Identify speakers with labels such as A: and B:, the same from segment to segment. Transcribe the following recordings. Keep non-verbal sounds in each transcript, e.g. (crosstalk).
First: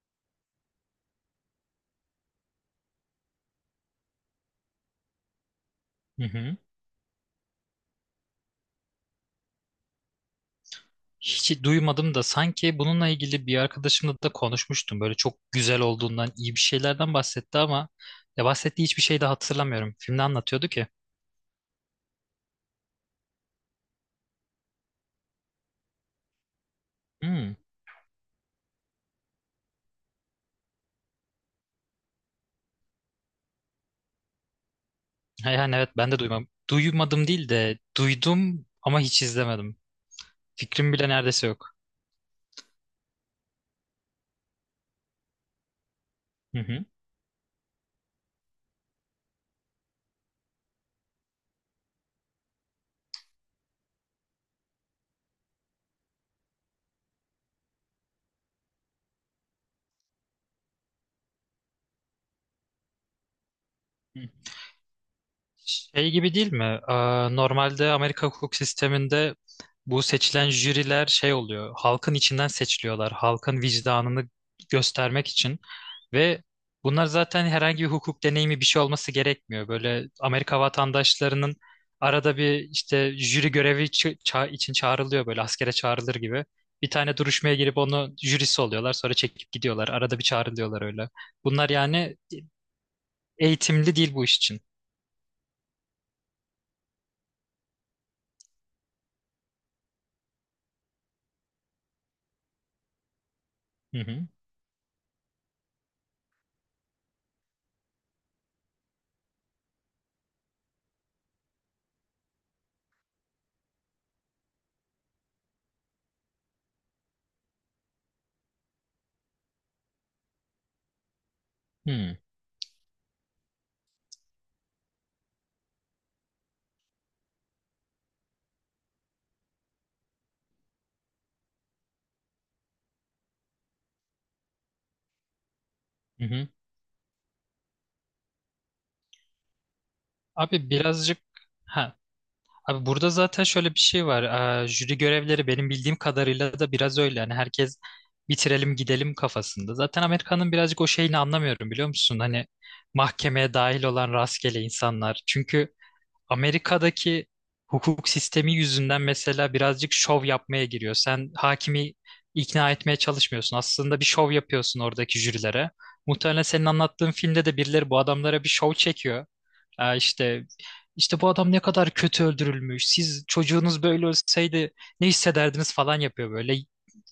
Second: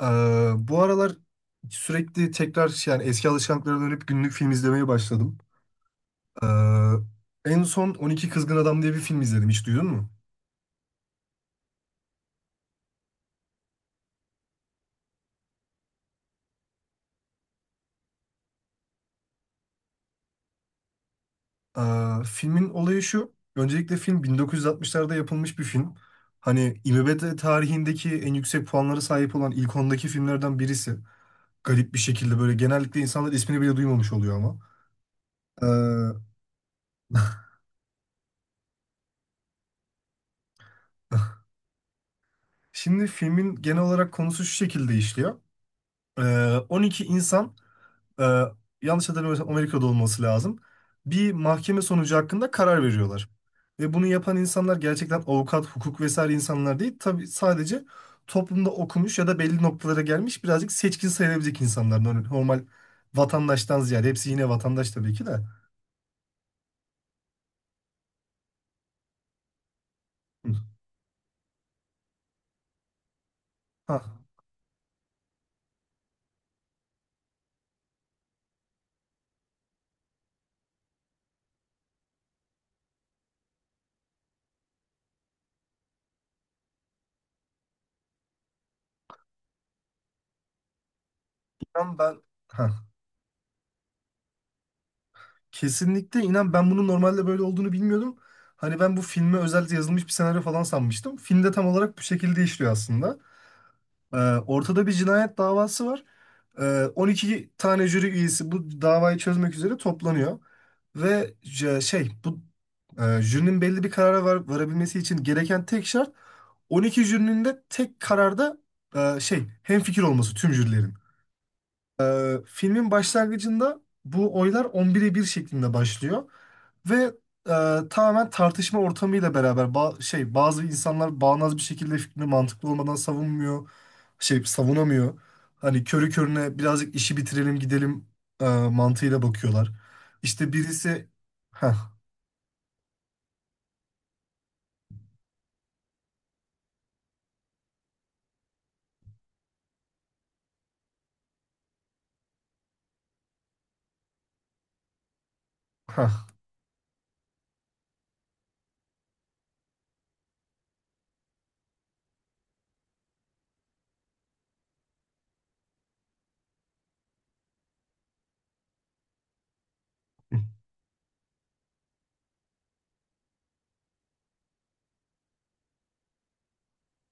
A: Ee, bu aralar sürekli tekrar yani eski alışkanlıklara dönüp günlük film izlemeye başladım.
B: Hı hı.
A: Ee, en son 12 Kızgın Adam diye bir film izledim. Hiç duydun mu?
B: Hiç duymadım da sanki bununla ilgili bir arkadaşımla da konuşmuştum. Böyle çok güzel olduğundan, iyi bir şeylerden bahsetti ama ya bahsettiği hiçbir şey de hatırlamıyorum. Filmde anlatıyordu ki.
A: Filmin olayı şu. Öncelikle film 1960'larda yapılmış bir film. Hani IMDb
B: Hmm.
A: tarihindeki en yüksek puanlara sahip olan ilk ondaki filmlerden birisi. Garip bir şekilde böyle genellikle insanlar ismini bile duymamış oluyor ama.
B: Ha, yani evet
A: Ee,
B: ben de duymam. Duymadım değil de duydum ama hiç izlemedim. Fikrim bile
A: (laughs)
B: neredeyse yok.
A: şimdi filmin genel olarak konusu şu şekilde işliyor. Ee,
B: Hı hı.
A: 12 insan, e, yanlış hatırlamıyorsam Amerika'da olması lazım. Bir mahkeme sonucu hakkında karar veriyorlar. Ve bunu yapan insanlar gerçekten avukat, hukuk vesaire insanlar değil. Tabii sadece toplumda okumuş ya da belli noktalara gelmiş birazcık seçkin sayılabilecek insanlar. Normal vatandaştan ziyade. Hepsi yine vatandaş tabii ki de.
B: Şey gibi değil mi? Normalde Amerika hukuk sisteminde bu seçilen
A: Hı.
B: jüriler şey oluyor. Halkın içinden seçiliyorlar. Halkın
A: Ha,
B: vicdanını göstermek için. Ve bunlar zaten herhangi bir hukuk deneyimi bir şey olması gerekmiyor. Böyle Amerika vatandaşlarının arada bir işte jüri görevi için çağrılıyor böyle askere çağrılır gibi. Bir tane duruşmaya girip onu jürisi oluyorlar. Sonra çekip gidiyorlar. Arada bir çağrılıyorlar öyle. Bunlar
A: inan
B: yani
A: ben ha,
B: eğitimli değil bu iş için.
A: kesinlikle inan ben bunun normalde böyle olduğunu bilmiyordum. Hani ben bu filme özel yazılmış bir senaryo falan sanmıştım. Filmde tam olarak bu şekilde işliyor aslında.
B: Hı
A: Ee,
B: hı.
A: ortada bir cinayet davası var. 12 tane jüri üyesi bu davayı çözmek üzere toplanıyor. Ve jürinin belli bir karara varabilmesi için gereken tek şart, 12 jürinin de tek kararda hemfikir olması, tüm jürilerin.
B: Hı
A: Filmin başlangıcında bu oylar 11'e bir şeklinde başlıyor ve tamamen tartışma ortamıyla beraber bazı insanlar bağnaz bir şekilde fikrini mantıklı olmadan savunmuyor. Savunamıyor. Hani körü
B: hı.
A: körüne birazcık işi bitirelim gidelim mantığıyla bakıyorlar. İşte
B: Abi
A: birisi.
B: birazcık,
A: Ha,
B: ha, abi burada zaten şöyle bir şey var. Jüri görevleri benim bildiğim kadarıyla da biraz öyle. Hani herkes bitirelim gidelim kafasında. Zaten Amerika'nın birazcık o şeyini anlamıyorum biliyor musun? Hani mahkemeye dahil olan rastgele insanlar. Çünkü
A: ha,
B: Amerika'daki hukuk sistemi yüzünden mesela birazcık şov yapmaya giriyor. Sen hakimi ikna etmeye çalışmıyorsun. Aslında bir şov yapıyorsun oradaki jürilere. Muhtemelen senin anlattığın filmde de birileri bu adamlara bir şov çekiyor. İşte işte bu adam ne kadar kötü öldürülmüş. Siz çocuğunuz böyle ölseydi ne hissederdiniz falan yapıyor böyle.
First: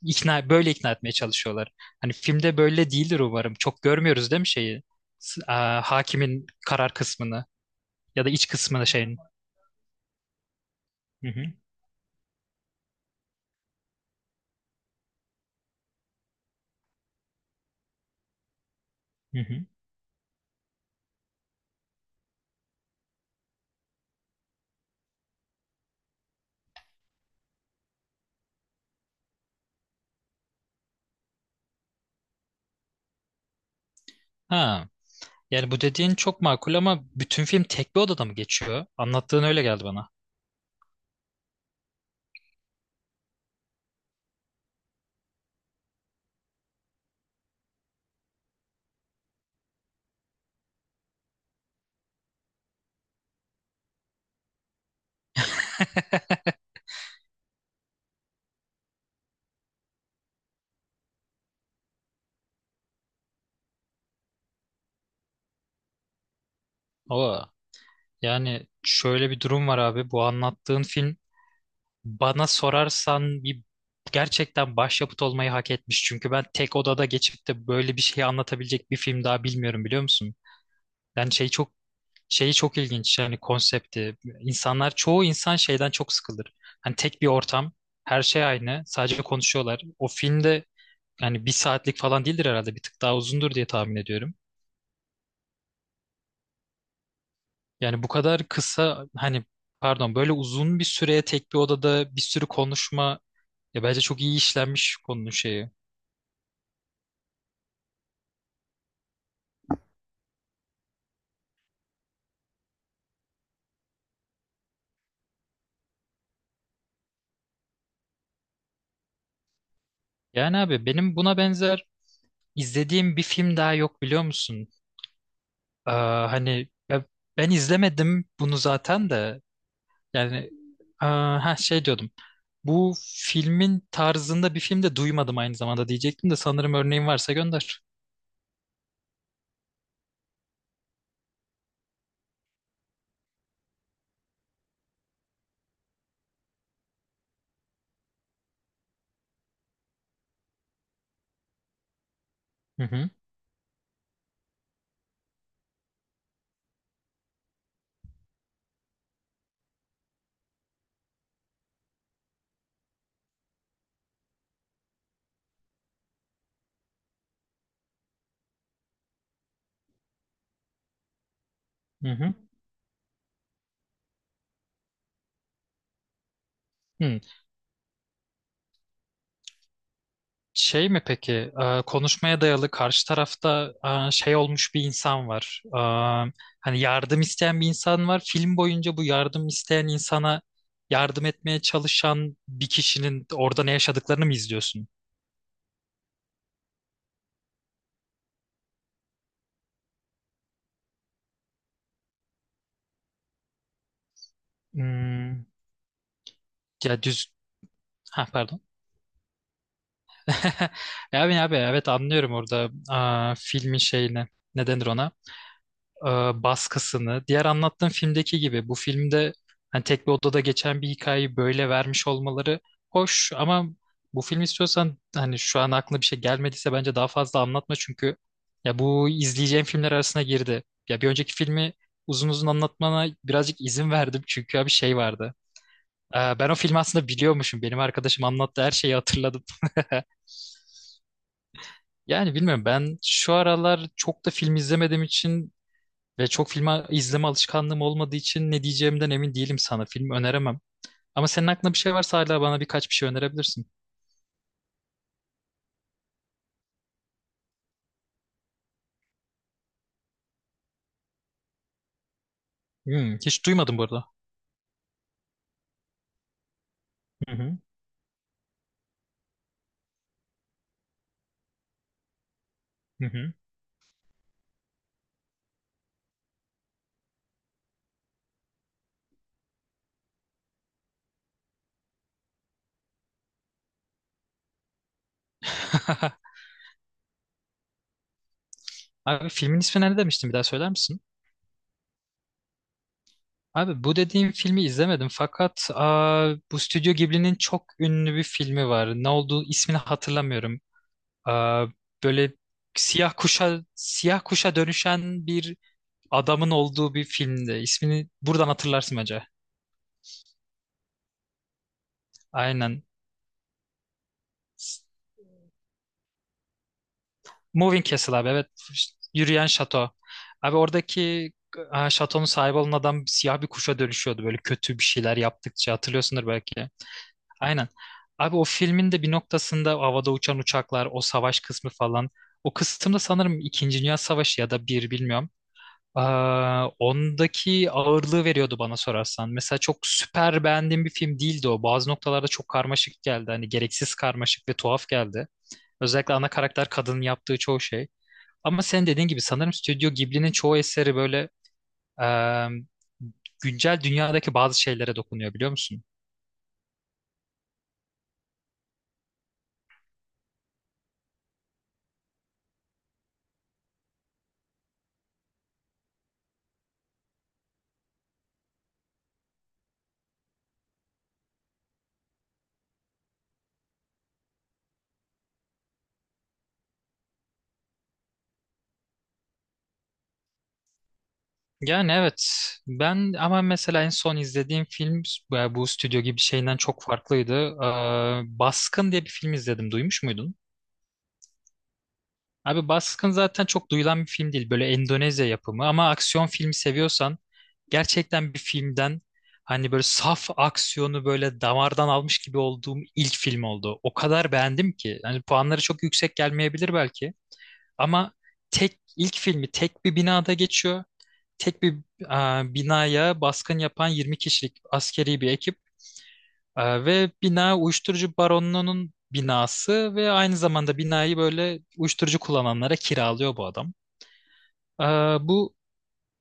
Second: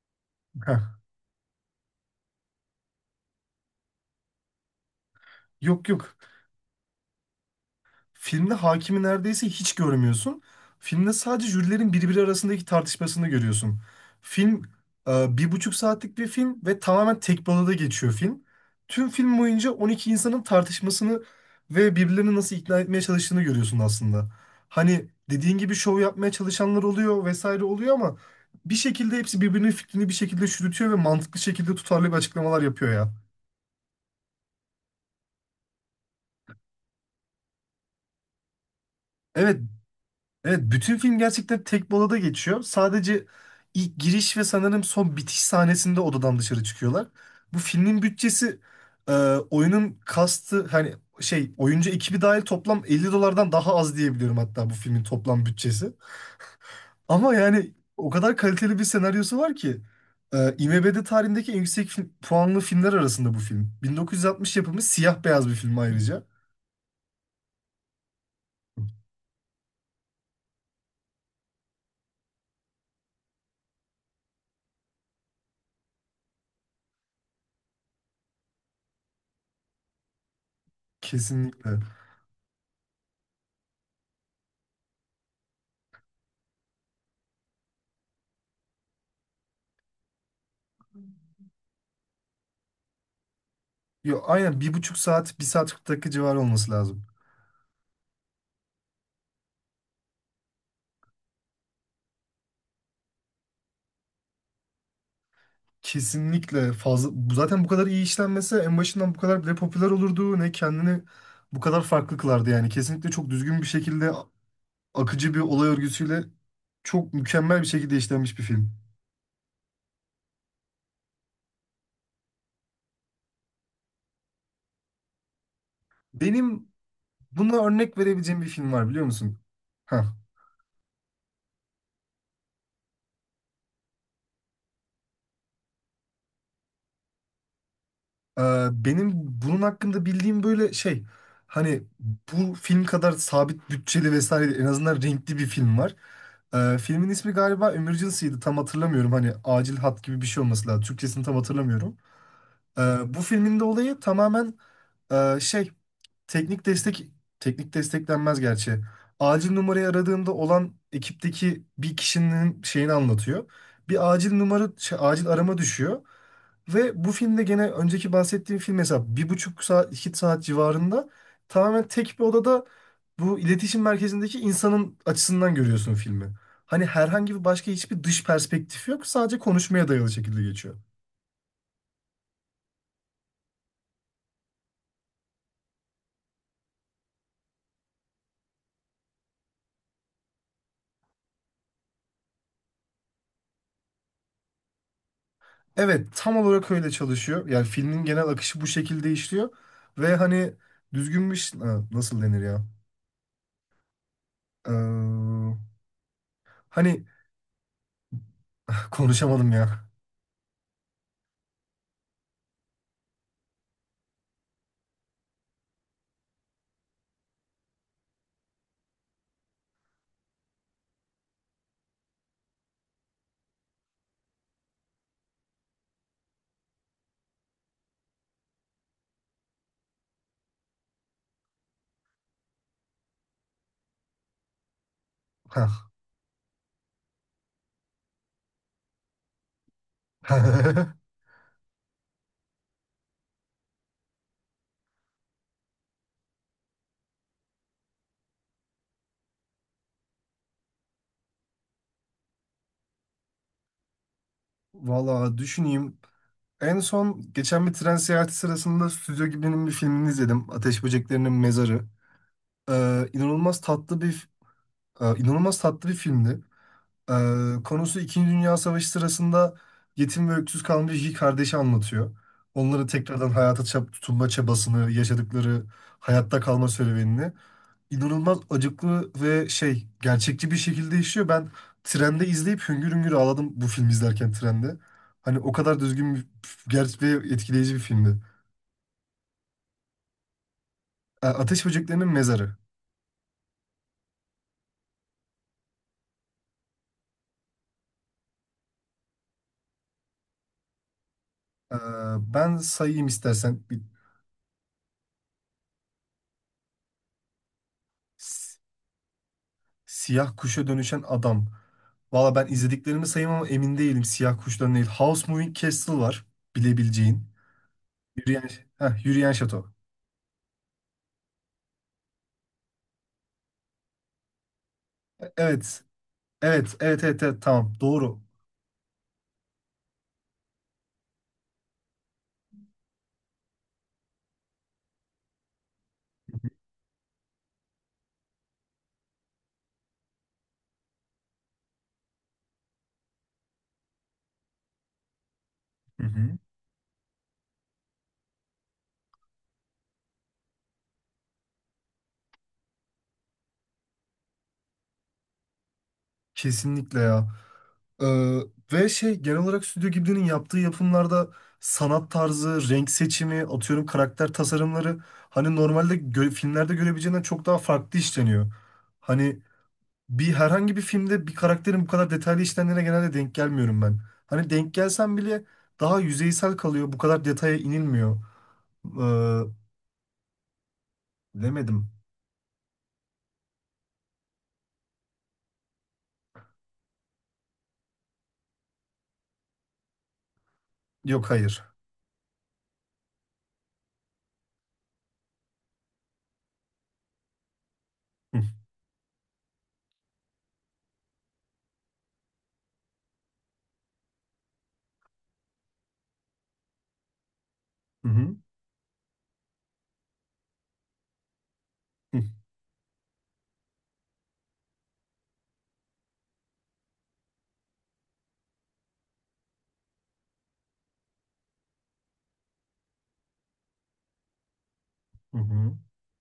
B: Böyle
A: ha.
B: ikna etmeye çalışıyorlar. Hani filmde böyle değildir umarım. Çok görmüyoruz değil mi şeyi? S- aa,
A: Yok, yok.
B: hakimin karar kısmını ya da iç
A: Filmde
B: kısmını
A: hakimi
B: şeyin.
A: neredeyse hiç görmüyorsun. Filmde
B: Hı hı,
A: sadece jürilerin birbiri arasındaki tartışmasını görüyorsun. Film, bir buçuk saatlik bir film ve tamamen tek bir odada geçiyor film. Tüm film
B: hı hı.
A: boyunca 12 insanın tartışmasını ve birbirlerini nasıl ikna etmeye çalıştığını görüyorsun aslında. Hani dediğin gibi şov yapmaya çalışanlar oluyor vesaire oluyor, ama bir şekilde hepsi birbirinin fikrini bir şekilde çürütüyor ve mantıklı şekilde tutarlı bir açıklamalar yapıyor ya.
B: Ha, yani bu dediğin çok makul ama bütün film tek bir odada mı geçiyor? Anlattığın
A: Evet
B: öyle geldi bana.
A: Evet, bütün film gerçekten tek bir odada geçiyor. Sadece ilk giriş ve sanırım son bitiş sahnesinde odadan dışarı çıkıyorlar. Bu filmin bütçesi, e, oyunun kastı, hani oyuncu ekibi dahil, toplam 50 dolardan daha az diyebiliyorum, hatta bu filmin toplam bütçesi. Ama yani o kadar kaliteli bir senaryosu var ki, IMDb tarihindeki en yüksek puanlı filmler arasında bu film. 1960 yapımı siyah beyaz bir film ayrıca.
B: Oo, yani şöyle bir durum var abi. Bu anlattığın film bana sorarsan bir gerçekten başyapıt olmayı hak etmiş. Çünkü ben tek odada geçip de böyle bir şey anlatabilecek bir film daha bilmiyorum biliyor musun? Yani şey çok
A: Kesinlikle.
B: şeyi çok ilginç, yani konsepti. İnsanlar, çoğu insan şeyden çok sıkılır. Hani tek bir ortam, her şey aynı, sadece konuşuyorlar. O filmde, yani bir saatlik falan değildir herhalde. Bir tık daha uzundur diye tahmin
A: Yo,
B: ediyorum.
A: aynen, bir buçuk saat, bir saat 40 dakika civarı olması lazım.
B: Yani bu kadar kısa, hani pardon, böyle uzun bir süreye tek bir odada bir sürü konuşma, ya bence çok iyi işlenmiş konunun şeyi.
A: Kesinlikle fazla zaten bu kadar iyi işlenmese, en başından bu kadar bile popüler olurdu, ne kendini bu kadar farklı kılardı. Yani kesinlikle çok düzgün bir şekilde, akıcı bir olay örgüsüyle, çok mükemmel bir şekilde işlenmiş bir film.
B: Yani abi benim buna benzer izlediğim bir film daha yok biliyor musun?
A: Benim
B: Hani ya ben
A: buna örnek
B: izlemedim
A: verebileceğim bir
B: bunu
A: film var, biliyor
B: zaten
A: musun?
B: de,
A: Heh.
B: yani ha şey diyordum. Bu filmin tarzında bir film de duymadım aynı zamanda diyecektim, de sanırım örneğin varsa gönder.
A: Benim bunun hakkında bildiğim böyle şey, hani bu film kadar sabit bütçeli vesaire değil, en azından renkli bir film var. Filmin ismi galiba Emergency'ydi, tam hatırlamıyorum, hani acil hat gibi bir şey olması lazım. Türkçesini tam hatırlamıyorum. Ee,
B: Hı hı.
A: bu filmin de olayı tamamen e, şey teknik destek. Teknik destek denmez gerçi. Acil numarayı aradığımda olan ekipteki bir kişinin şeyini anlatıyor. Bir acil acil arama düşüyor. Ve bu filmde, gene önceki bahsettiğim film, mesela bir buçuk saat iki saat civarında, tamamen
B: Hı
A: tek bir
B: hı.
A: odada, bu iletişim merkezindeki insanın açısından görüyorsun filmi. Hani
B: Hı.
A: herhangi bir başka hiçbir dış perspektif yok. Sadece konuşmaya dayalı şekilde geçiyor.
B: Şey mi peki konuşmaya dayalı karşı tarafta şey olmuş bir insan var. Hani yardım isteyen bir insan var. Film boyunca bu yardım isteyen insana yardım etmeye çalışan bir kişinin orada ne yaşadıklarını mı izliyorsun?
A: Evet, tam olarak öyle çalışıyor. Yani filmin genel akışı bu şekilde işliyor. Ve hani düzgün bir. Ha, nasıl denir ya?
B: Hmm,
A: Ee,
B: ya
A: hani
B: düz... Ha pardon.
A: (laughs) konuşamadım ya.
B: (laughs) Ya abi abi evet anlıyorum orada filmin şeyini. Ne denir ona? e, baskısını, diğer anlattığım filmdeki gibi bu filmde hani tek bir odada geçen bir hikayeyi böyle vermiş olmaları hoş ama bu film istiyorsan, hani şu an aklına bir şey gelmediyse bence daha fazla anlatma çünkü ya bu izleyeceğim filmler arasına girdi. Ya bir önceki filmi uzun uzun anlatmana birazcık izin verdim çünkü ya bir şey vardı.
A: Hah.
B: Ben o filmi aslında biliyormuşum. Benim arkadaşım anlattı, her şeyi hatırladım. (laughs)
A: (laughs)
B: Yani bilmiyorum, ben şu aralar çok da film izlemediğim için ve çok film izleme alışkanlığım olmadığı için ne diyeceğimden emin değilim sana. Film öneremem. Ama senin aklında bir şey varsa hala bana birkaç bir şey önerebilirsin.
A: Valla düşüneyim. En son geçen bir tren seyahati sırasında Stüdyo Ghibli'nin bir filmini izledim. Ateş Böceklerinin Mezarı.
B: Hiç
A: İnanılmaz
B: duymadım bu
A: tatlı
B: arada.
A: bir... e, inanılmaz tatlı bir filmdi.
B: Hı hı,
A: Ee, Konusu, İkinci Dünya Savaşı sırasında yetim ve öksüz kalmış iki kardeşi anlatıyor. Onların
B: hı
A: tekrardan
B: hı.
A: hayata tutunma çabasını, yaşadıkları hayatta kalma serüvenini inanılmaz acıklı ve gerçekçi bir şekilde işliyor. Ben trende izleyip hüngür hüngür ağladım bu filmi izlerken trende. Hani o kadar düzgün bir,
B: (laughs)
A: gerçek ve etkileyici bir filmdi.
B: Abi filmin ismi ne demiştin bir daha söyler misin?
A: Ateş Böceklerinin Mezarı.
B: Abi bu dediğim filmi izlemedim fakat bu Stüdyo Ghibli'nin çok ünlü bir filmi var. Ne olduğu ismini hatırlamıyorum. Aa,
A: Ee,
B: böyle
A: ben sayayım
B: siyah
A: istersen.
B: kuşa siyah kuşa dönüşen bir adamın olduğu bir filmdi. İsmini buradan hatırlarsın acaba?
A: Siyah kuşa dönüşen adam. Valla ben
B: Aynen.
A: izlediklerimi sayayım ama emin değilim, siyah kuşların değil. House Moving Castle var, bilebileceğin.
B: Moving Castle abi, evet.
A: Yürüyen,
B: İşte
A: yürüyen
B: Yürüyen
A: şato.
B: Şato. Abi oradaki şatonun sahibi olan adam siyah bir kuşa dönüşüyordu böyle, kötü bir şeyler yaptıkça
A: Evet.
B: hatırlıyorsundur belki.
A: Evet, evet, evet, evet,
B: Aynen.
A: tamam. Doğru.
B: Abi o filmin de bir noktasında havada uçan uçaklar, o savaş kısmı falan. O kısımda sanırım İkinci Dünya Savaşı ya da bir bilmiyorum. Ondaki ağırlığı veriyordu bana sorarsan. Mesela çok süper beğendiğim bir film değildi o. Bazı noktalarda çok karmaşık geldi. Hani gereksiz karmaşık ve tuhaf geldi.
A: Hı
B: Özellikle ana
A: hı.
B: karakter kadının yaptığı çoğu şey. Ama sen dediğin gibi sanırım Stüdyo Ghibli'nin çoğu eseri böyle e, güncel dünyadaki bazı şeylere dokunuyor biliyor musun?
A: Kesinlikle ya. Ee, Ve genel olarak Stüdyo Ghibli'nin yaptığı yapımlarda sanat tarzı, renk seçimi, atıyorum karakter tasarımları, hani normalde filmlerde görebileceğinden çok daha farklı işleniyor. Hani herhangi bir filmde bir karakterin bu kadar detaylı işlendiğine genelde denk gelmiyorum ben. Hani denk gelsem bile daha yüzeysel kalıyor. Bu kadar detaya inilmiyor. Ee, Demedim.
B: Yani evet. Ben ama mesela en son izlediğim film bu Stüdyo Ghibli şeyinden çok farklıydı. Baskın diye bir film izledim. Duymuş muydun?
A: Yok, hayır.
B: Abi Baskın zaten çok duyulan bir film değil. Böyle Endonezya yapımı ama aksiyon filmi seviyorsan gerçekten
A: Hı
B: bir filmden, hani böyle saf aksiyonu böyle damardan almış gibi olduğum ilk film oldu. O kadar beğendim ki. Hani puanları çok yüksek gelmeyebilir belki ama
A: hı,
B: tek ilk filmi tek bir binada geçiyor. Tek bir
A: hı
B: binaya baskın yapan 20 kişilik askeri bir ekip, ve bina uyuşturucu baronunun binası ve aynı zamanda binayı böyle uyuşturucu kullananlara kiralıyor bu adam. Ee,
A: hı,
B: bu
A: hı.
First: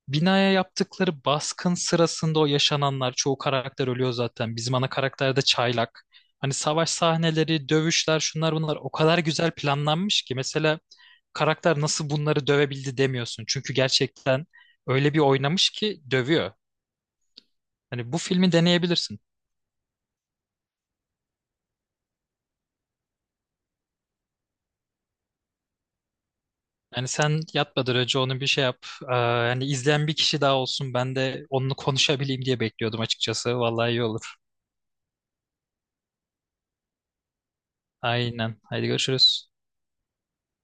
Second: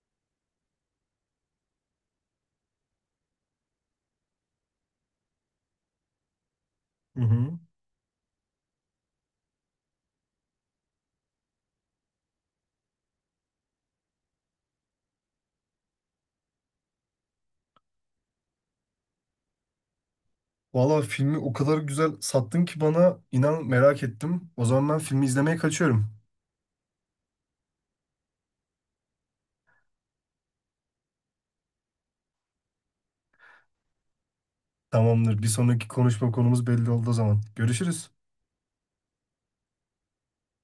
B: binaya yaptıkları baskın sırasında o yaşananlar, çoğu karakter ölüyor zaten. Bizim ana karakter de çaylak. Hani savaş
A: Hı.
B: sahneleri, dövüşler, şunlar bunlar o kadar güzel planlanmış ki mesela karakter nasıl bunları dövebildi demiyorsun. Çünkü gerçekten öyle bir oynamış ki dövüyor. Hani bu filmi deneyebilirsin.
A: Valla filmi o kadar güzel sattın ki bana, inan merak ettim. O zaman ben filmi izlemeye kaçıyorum.
B: Yani sen yatmadan önce onun bir şey yap. Yani izleyen bir kişi daha olsun. Ben de onunla konuşabileyim diye bekliyordum açıkçası. Vallahi iyi olur.
A: Tamamdır. Bir sonraki konuşma konumuz belli oldu o zaman. Görüşürüz.
B: Aynen. Haydi görüşürüz.